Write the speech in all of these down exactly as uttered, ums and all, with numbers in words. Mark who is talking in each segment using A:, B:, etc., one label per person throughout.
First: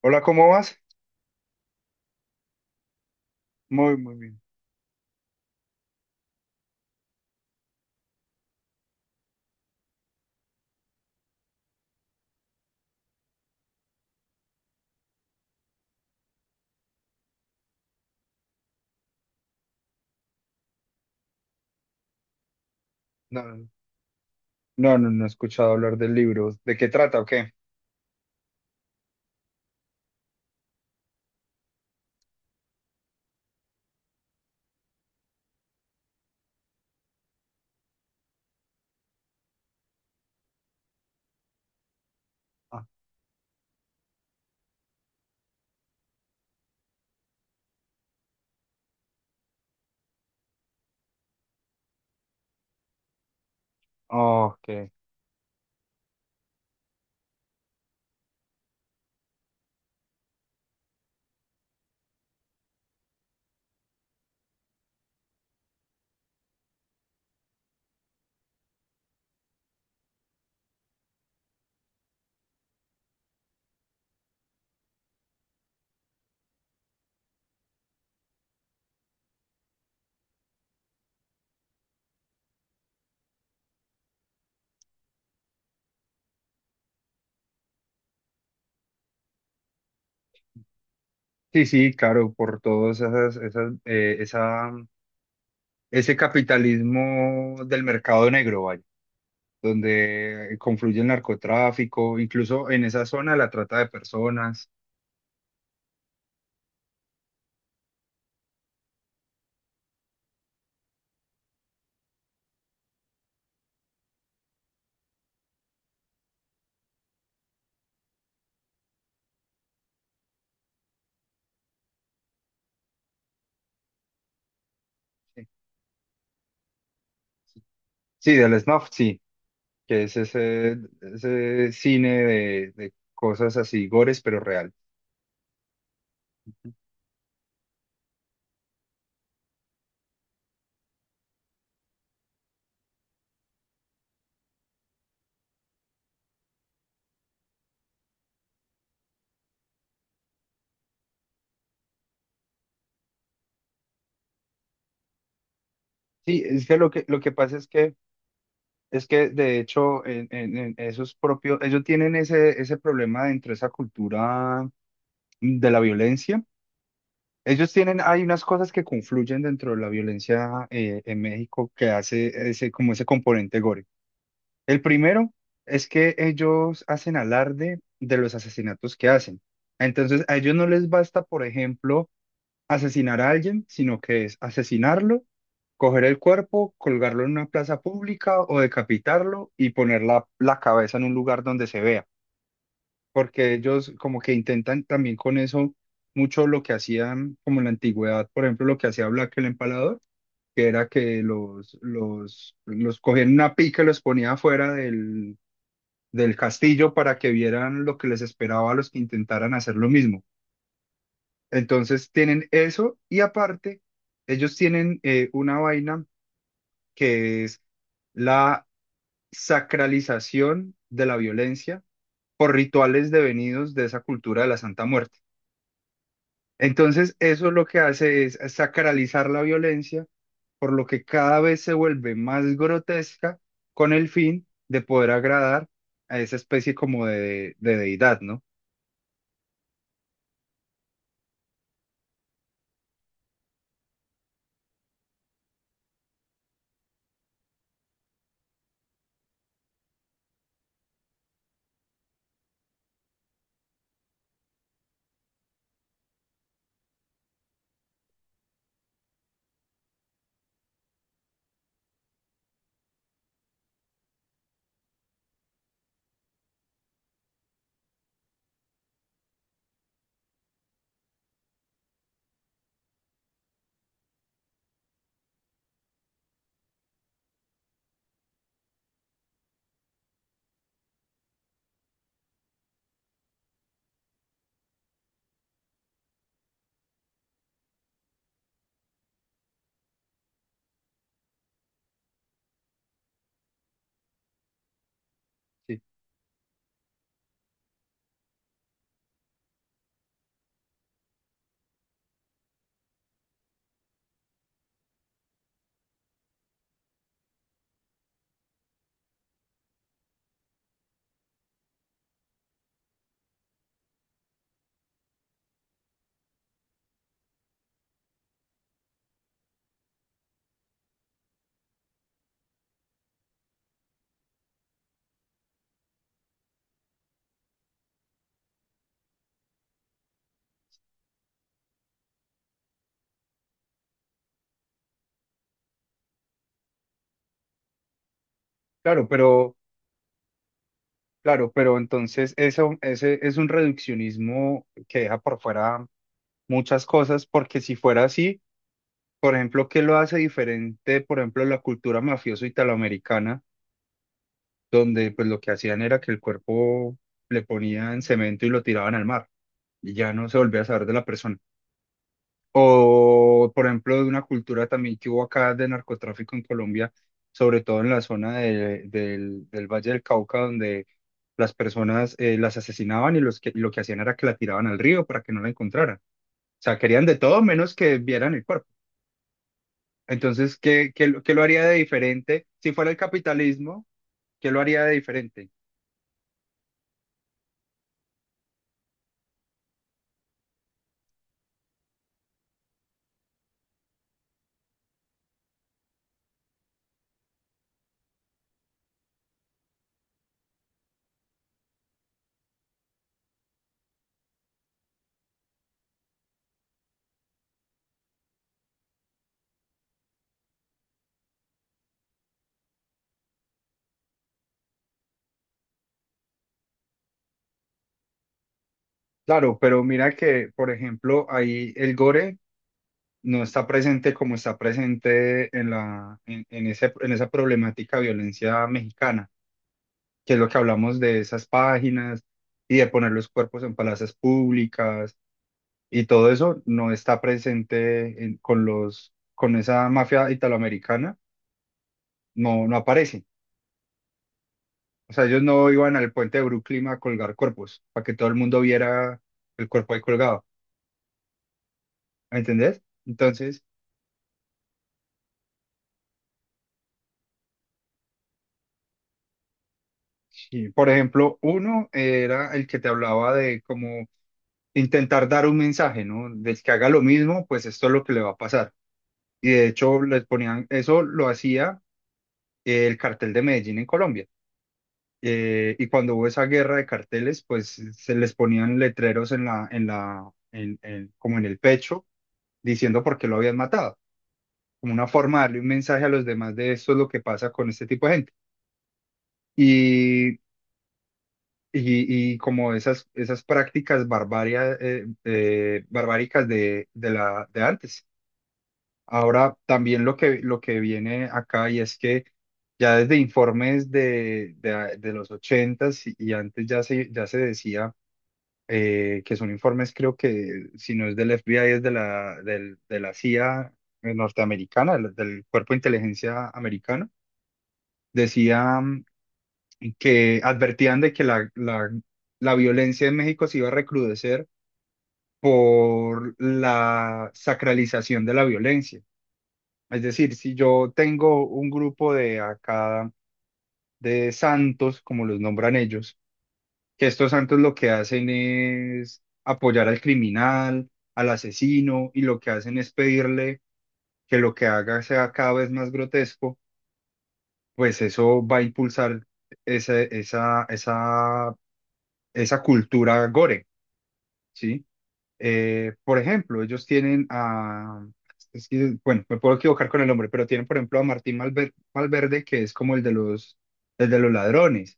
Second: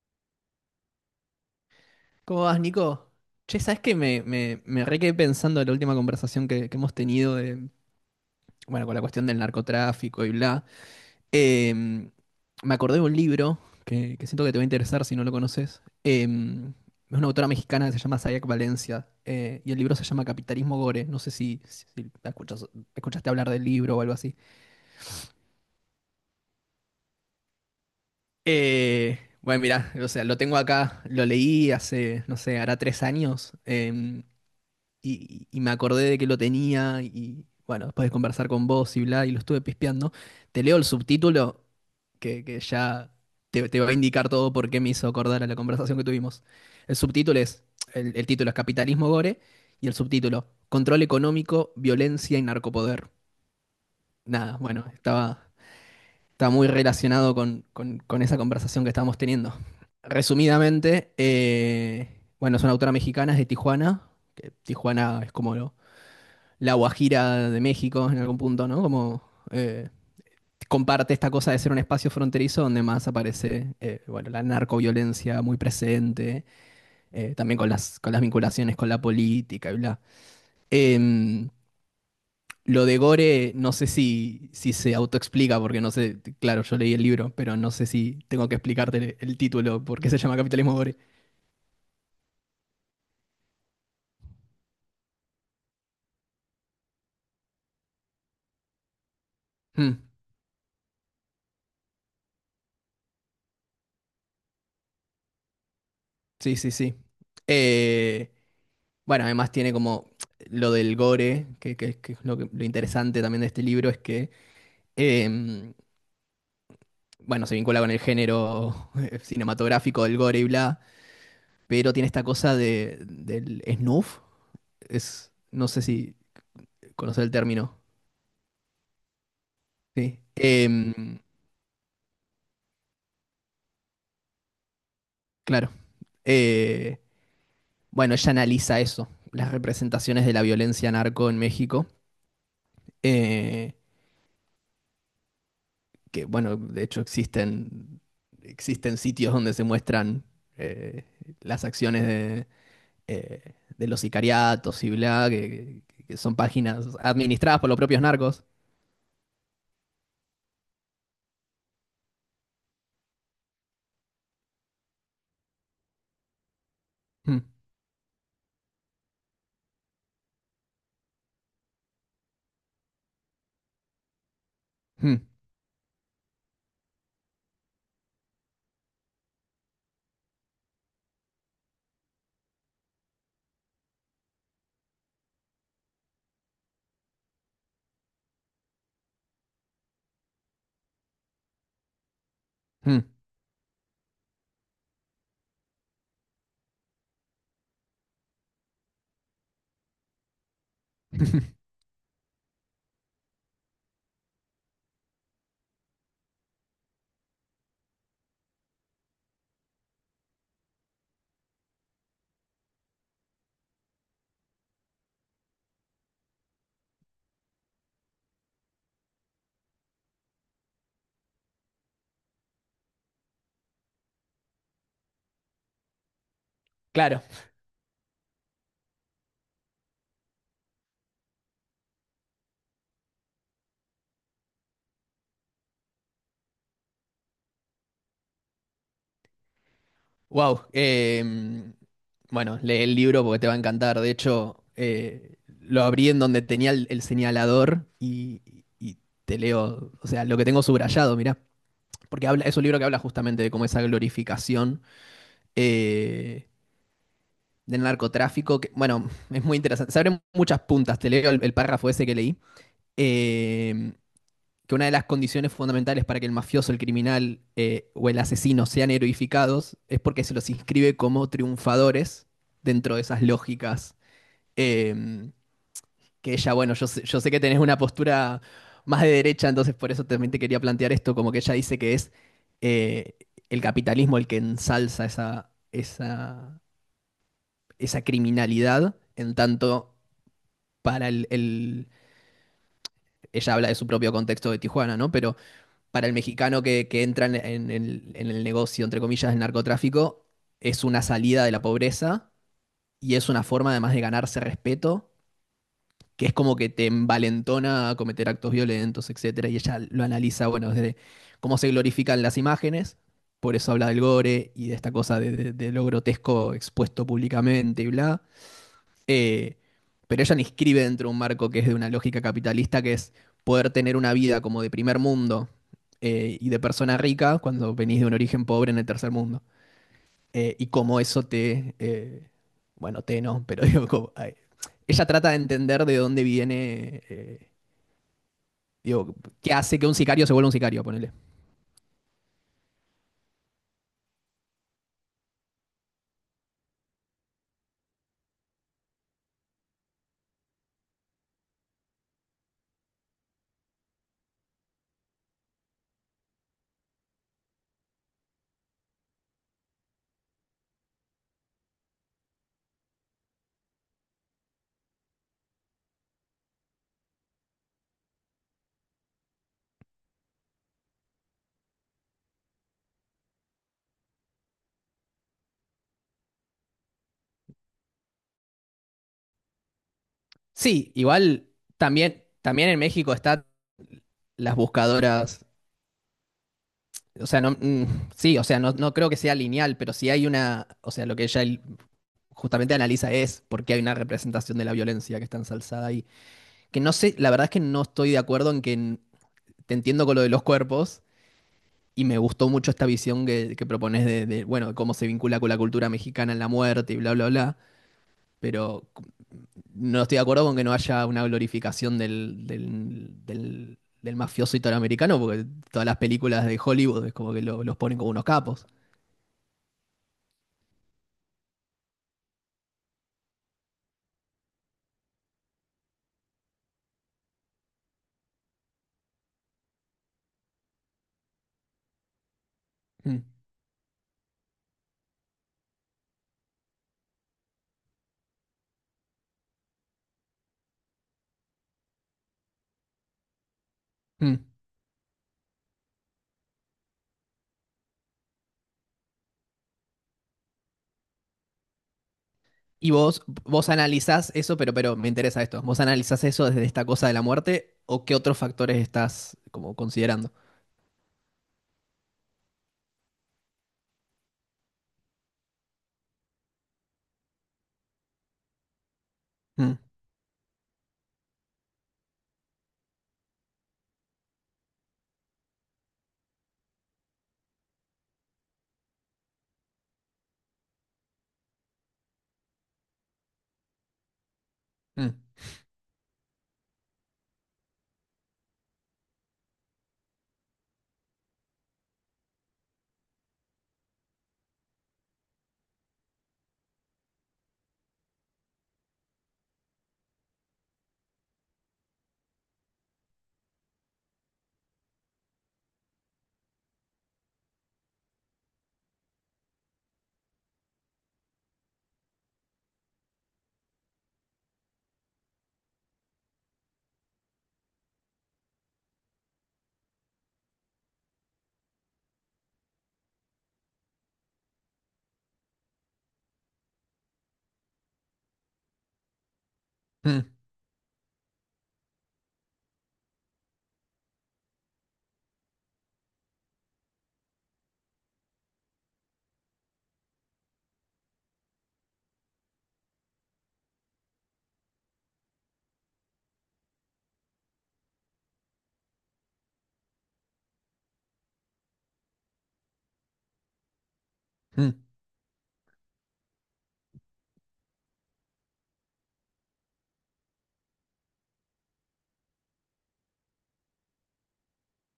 A: Hola, ¿cómo vas?
B: ¿Cómo vas, Nico? Che, ¿sabes qué?
A: Muy, muy
B: Me,
A: bien.
B: me, me re quedé pensando en la última conversación que, que hemos tenido de, bueno, con la cuestión del narcotráfico y bla. Em, Me acordé de un libro que, que siento que te va a interesar si no lo conoces. Em, es una autora mexicana que se llama Sayak Valencia eh, y el libro se llama Capitalismo Gore. No sé si, si, si la escuchas- escuchaste hablar del
A: No,
B: libro o algo así.
A: No, no, no he escuchado hablar del libro. ¿De qué trata o qué?
B: Eh, bueno, mira, o sea, lo tengo acá, lo leí hace, no sé, hará tres años. em, y, y me acordé de que lo tenía y bueno, después de conversar con vos y bla, y lo estuve pispeando, te leo el subtítulo que, que ya te, te va a indicar todo por qué me hizo acordar a la conversación que tuvimos. El subtítulo es, el, el título es Capitalismo Gore y el subtítulo Control económico, violencia y narcopoder.
A: Ah,
B: Nada, bueno,
A: ok.
B: estaba, estaba muy relacionado con, con- con esa conversación que estábamos teniendo. Resumidamente, eh, bueno, es una autora mexicana, es de Tijuana, que Tijuana es como lo, la Guajira de México en algún punto, ¿no? Como eh, comparte esta cosa de ser un espacio fronterizo donde más aparece, eh, bueno, la narcoviolencia muy presente, eh, también con las, con las vinculaciones con la política y bla. Em, lo de Gore, no sé si, si se autoexplica, porque no sé, claro, yo leí el libro, pero no sé si tengo que explicarte el, el título, por qué se llama Capitalismo Gore.
A: Sí, sí, claro, por todos esas, esas, eh, esa, ese capitalismo del mercado negro, vaya,
B: Mm,
A: donde confluye el narcotráfico, incluso en esa zona la trata de personas.
B: sí, sí, sí. Eh, Bueno, además tiene como lo del gore, que, que- que es lo, que- lo interesante también de este libro, es que, em, bueno, se vincula con el género cinematográfico del gore y bla, pero tiene esta cosa de, del snuff, es,
A: Sí,
B: no sé si conocer el término,
A: Sí, del snuff, sí, que es
B: ¿sí?
A: ese,
B: Em,
A: ese cine de, de cosas así, gores, pero real.
B: claro. Eh, bueno, ella analiza eso, las representaciones de la violencia narco en México. eh, que bueno, de hecho existen, existen sitios donde se muestran eh, las acciones de, eh, de los sicariatos y bla, que, que- que son
A: Sí, es que
B: páginas
A: lo que, lo que pasa
B: administradas
A: es
B: por los
A: que
B: propios narcos.
A: es que de hecho en, en- en esos propios, ellos tienen ese, ese problema dentro de esa cultura de la violencia.
B: Mm,
A: Ellos tienen, hay unas cosas que confluyen dentro de la violencia eh, en México que hace ese, como ese componente gore. El
B: mm,
A: primero es que ellos hacen alarde de los asesinatos que hacen. Entonces a ellos no les basta, por ejemplo, asesinar a alguien, sino que es asesinarlo, coger el cuerpo, colgarlo en una plaza pública o decapitarlo y poner la, la cabeza en un lugar donde se vea.
B: mm.
A: Porque ellos como que intentan también con eso mucho lo que hacían como en la antigüedad, por ejemplo, lo que hacía Black el Empalador, que era que los, los, los cogían en una pica y los ponía afuera del, del castillo para que vieran lo que les esperaba a los que intentaran hacer lo mismo. Entonces tienen eso y aparte ellos tienen eh, una vaina que es la sacralización de la violencia por rituales devenidos de esa cultura de la Santa Muerte. Entonces
B: Claro,
A: eso lo que hace es sacralizar la violencia, por lo que cada vez se vuelve más grotesca con el fin de poder agradar a esa especie como de, de deidad, ¿no?
B: wow. Em, bueno, lee el libro porque te va a encantar. De hecho, eh, lo abrí en donde tenía el, el señalador y, y te leo, o sea, lo que tengo subrayado, mirá, porque habla, es un libro que habla justamente de cómo esa glorificación eh, del narcotráfico, que, bueno, es muy interesante. Se abren muchas puntas, te leo el, el párrafo ese que leí, eh, que una de las condiciones fundamentales para que el mafioso, el criminal eh, o el asesino sean heroificados es porque se los inscribe como triunfadores dentro de esas lógicas. eh, que ella, bueno, yo sé, yo sé que tenés una postura más de derecha, entonces por eso también te quería plantear esto, como que ella dice que es eh, el capitalismo el que ensalza esa, esa esa criminalidad, en tanto para el, el- ella habla de su propio contexto de Tijuana, ¿no? Pero
A: Sí,
B: para el mexicano que, que entra en, en el, en el negocio, entre comillas, del narcotráfico, es una salida de la pobreza y es una forma además de ganarse respeto, que es como que te envalentona a cometer actos violentos, etcétera. Y ella lo analiza, bueno, desde cómo se glorifican las imágenes, por eso habla del gore y de esta cosa de, de- de lo grotesco expuesto públicamente y bla. Eh, pero ella la inscribe dentro de un marco que es de una lógica capitalista, que es poder tener una vida como de primer mundo eh, y de persona rica cuando venís de un origen pobre en el tercer mundo. Eh, y cómo eso te, eh, bueno, te no, pero digo, como, ay, ella trata de entender de dónde viene, eh,
A: claro,
B: digo, qué
A: pero...
B: hace que un sicario se vuelva un sicario, ponele.
A: Claro, pero entonces eso, ese es un reduccionismo que deja por fuera muchas cosas, porque si fuera así, por ejemplo, ¿qué lo hace diferente, por ejemplo, la cultura mafioso italoamericana, donde pues lo que hacían era que el cuerpo le ponían cemento y lo tiraban al mar, y ya no se volvía a saber de la persona? O, por ejemplo, de una cultura también que hubo acá de narcotráfico en Colombia, sobre todo en la zona de- del, del Valle del Cauca, donde las personas eh, las asesinaban y los que, lo que hacían era que la tiraban al río para que no la encontraran. O sea, querían de todo menos que vieran el cuerpo. Entonces, ¿qué,
B: Sí,
A: qué, lo- qué lo
B: igual
A: haría de
B: también,
A: diferente?
B: también
A: Si
B: en
A: fuera el
B: México está
A: capitalismo, ¿qué
B: las
A: lo haría de
B: buscadoras.
A: diferente?
B: O sea, no, mm, sí, o sea, no, no creo que sea lineal, pero sí hay una, o sea, lo que ella el- justamente analiza es por qué hay una representación de la violencia que está ensalzada ahí. Que no sé, la verdad es que no estoy de acuerdo en que n- te entiendo con lo de los cuerpos y me gustó mucho esta visión que, que propones de, de, bueno, cómo se vincula con la cultura mexicana en la muerte y bla, bla, bla, pero c- no estoy de acuerdo con que no haya una glorificación del, del, del, del mafioso italoamericano, porque todas las películas de Hollywood es como que lo- los ponen como unos capos.
A: Claro, pero mira que, por ejemplo, ahí el gore no está presente como está presente en la, en, en ese, en esa problemática de violencia mexicana, que es lo que hablamos de esas páginas y de poner
B: Mm.
A: los cuerpos en plazas públicas, y todo eso no está presente en- con los, con esa mafia italoamericana, no, no aparece.
B: Mm.
A: O sea, ellos no iban al puente de Brooklyn a colgar cuerpos para que todo el mundo viera el cuerpo ahí colgado, ¿me ¿entendés?
B: Y vos,
A: Entonces,
B: vos analizás eso, pero, pero me interesa esto. ¿Vos analizás eso desde esta cosa de la muerte o qué otros factores estás como considerando?
A: sí, por ejemplo, uno era el que te hablaba de cómo intentar dar un mensaje, ¿no? Del que haga lo mismo, pues esto es lo que le va a pasar. Y de
B: Mm,
A: hecho, les ponían, eso lo hacía eh, el cartel de Medellín en Colombia. Eh, y cuando hubo esa guerra de carteles, pues se les ponían letreros en la, en la, en, en- como en el pecho, diciendo por qué lo habían matado, como una
B: mm,
A: forma de darle un mensaje a los demás de esto es lo que pasa con este tipo de gente. Y, y, y como esas, esas prácticas barbaria- eh, eh, barbáricas de, de, la, de antes. Ahora también lo que, lo que viene acá y es que ya desde informes de, de, de los ochentas y, y antes ya se, ya se decía eh, que son informes creo que si no es del F B I es de la, del, de la C I A norteamericana, del, del Cuerpo de Inteligencia americano, decían que advertían de que la, la, la violencia en México se iba a recrudecer por la sacralización de la violencia. Es
B: mm,
A: decir, si yo tengo un grupo de acá de santos, como los nombran ellos, que estos santos lo que hacen es apoyar al criminal, al asesino, y lo que hacen es pedirle que lo que haga sea cada vez más grotesco, pues eso va a impulsar esa, esa, esa, esa cultura gore,
B: mm.
A: ¿sí? Eh, por ejemplo, ellos tienen a, es que, bueno, me puedo equivocar con el nombre, pero tienen, por ejemplo, a Martín Malver- Valverde, que es como el de los, el de los ladrones.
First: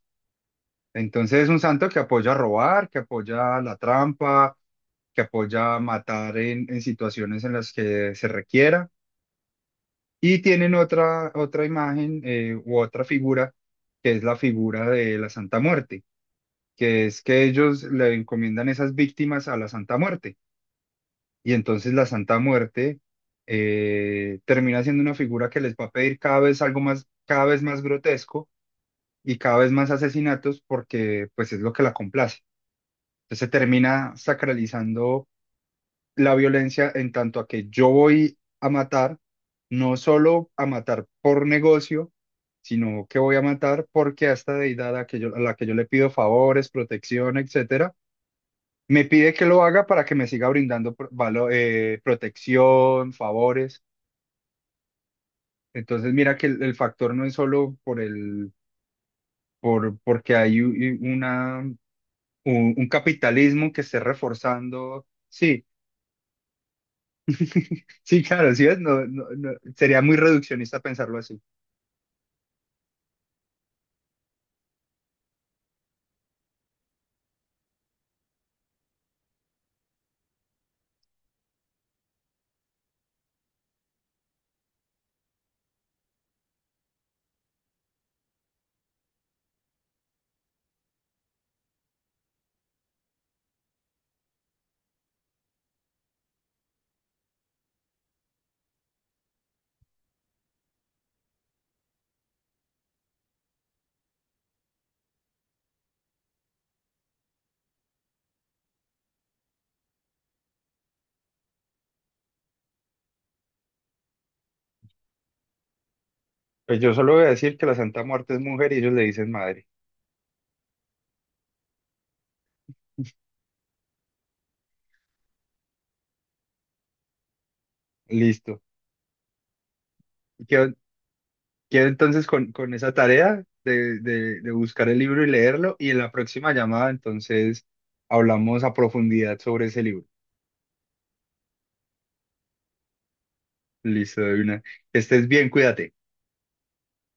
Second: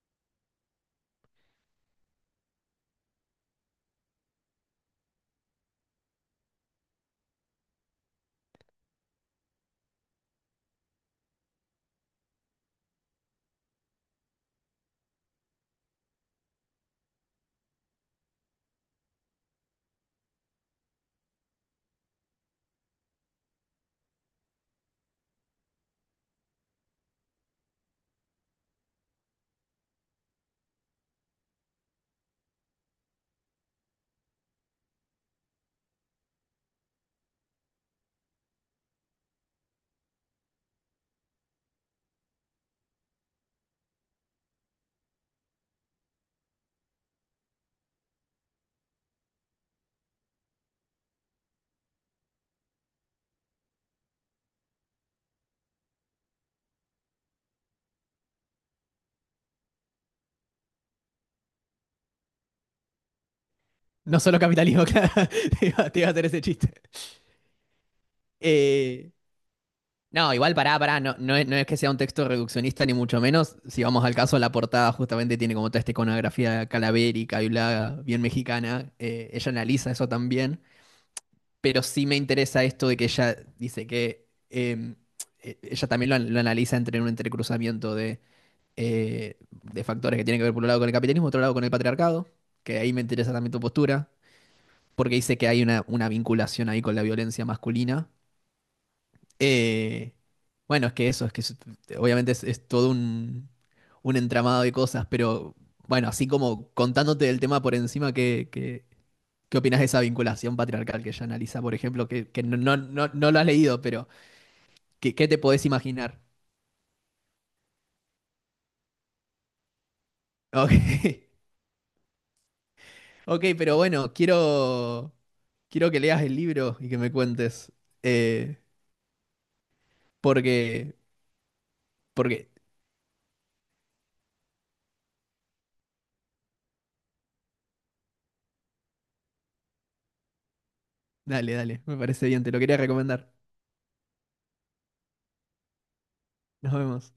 A: Entonces es un santo que apoya a robar, que apoya la trampa, que apoya a matar en, en situaciones en las que se requiera. Y tienen otra, otra imagen eh, u otra figura, que es la figura de la Santa Muerte, que es que ellos le encomiendan esas víctimas a la Santa Muerte. Y entonces la Santa Muerte eh, termina siendo una figura que les va a pedir cada vez algo más, cada vez más grotesco y cada vez más asesinatos porque pues es lo que la complace. Entonces se termina sacralizando la violencia en tanto a que yo voy a matar, no solo a matar por negocio, sino que voy a matar porque a esta deidad a, que yo- a la que yo le pido favores, protección, etcétera, me pide que lo haga para que me siga brindando pro- valo- eh, protección, favores. Entonces, mira que el, el factor no es solo por el, por, porque hay u- y una, un, un capitalismo que esté
B: No solo capitalismo,
A: reforzando.
B: claro.
A: Sí,
B: Te iba, te iba a hacer ese chiste.
A: sí, claro, sí es, no,
B: Eh,
A: no, no, sería muy
B: no, igual pará,
A: reduccionista
B: pará. No,
A: pensarlo
B: no
A: así.
B: es, no es que sea un texto reduccionista, ni mucho menos. Si vamos al caso, la portada justamente tiene como toda esta iconografía calavérica y bla, bien mexicana. Eh, ella analiza eso también. Pero sí me interesa esto de que ella dice que em, e- ella también lo, an- lo analiza entre un entrecruzamiento de, eh, de factores que tienen que ver por un lado con el capitalismo, otro lado con el patriarcado, que ahí me interesa también tu postura, porque dice que hay una, una vinculación ahí con la violencia masculina. Eh, bueno, es que eso, es que es- obviamente es, es todo un, un entramado de cosas, pero bueno, así como contándote el tema por encima que, ¿qué opinas de esa vinculación patriarcal que ella analiza, por ejemplo, que, que no, no, no, no lo has leído, pero ¿qué, qué te podés imaginar?
A: Pues yo solo voy a decir que la Santa Muerte es mujer y ellos le dicen madre.
B: Ok, ok, pero bueno, quiero, quiero que leas el libro y que me cuentes, eh,
A: Listo.
B: porque,
A: Quedo entonces
B: porque,
A: con, con esa tarea de, de, de buscar el libro y leerlo y en la próxima llamada entonces hablamos a profundidad sobre ese libro.
B: dale, dale, me parece bien, te lo quería recomendar.
A: Listo, de una. Que estés bien, cuídate.
B: Nos vemos.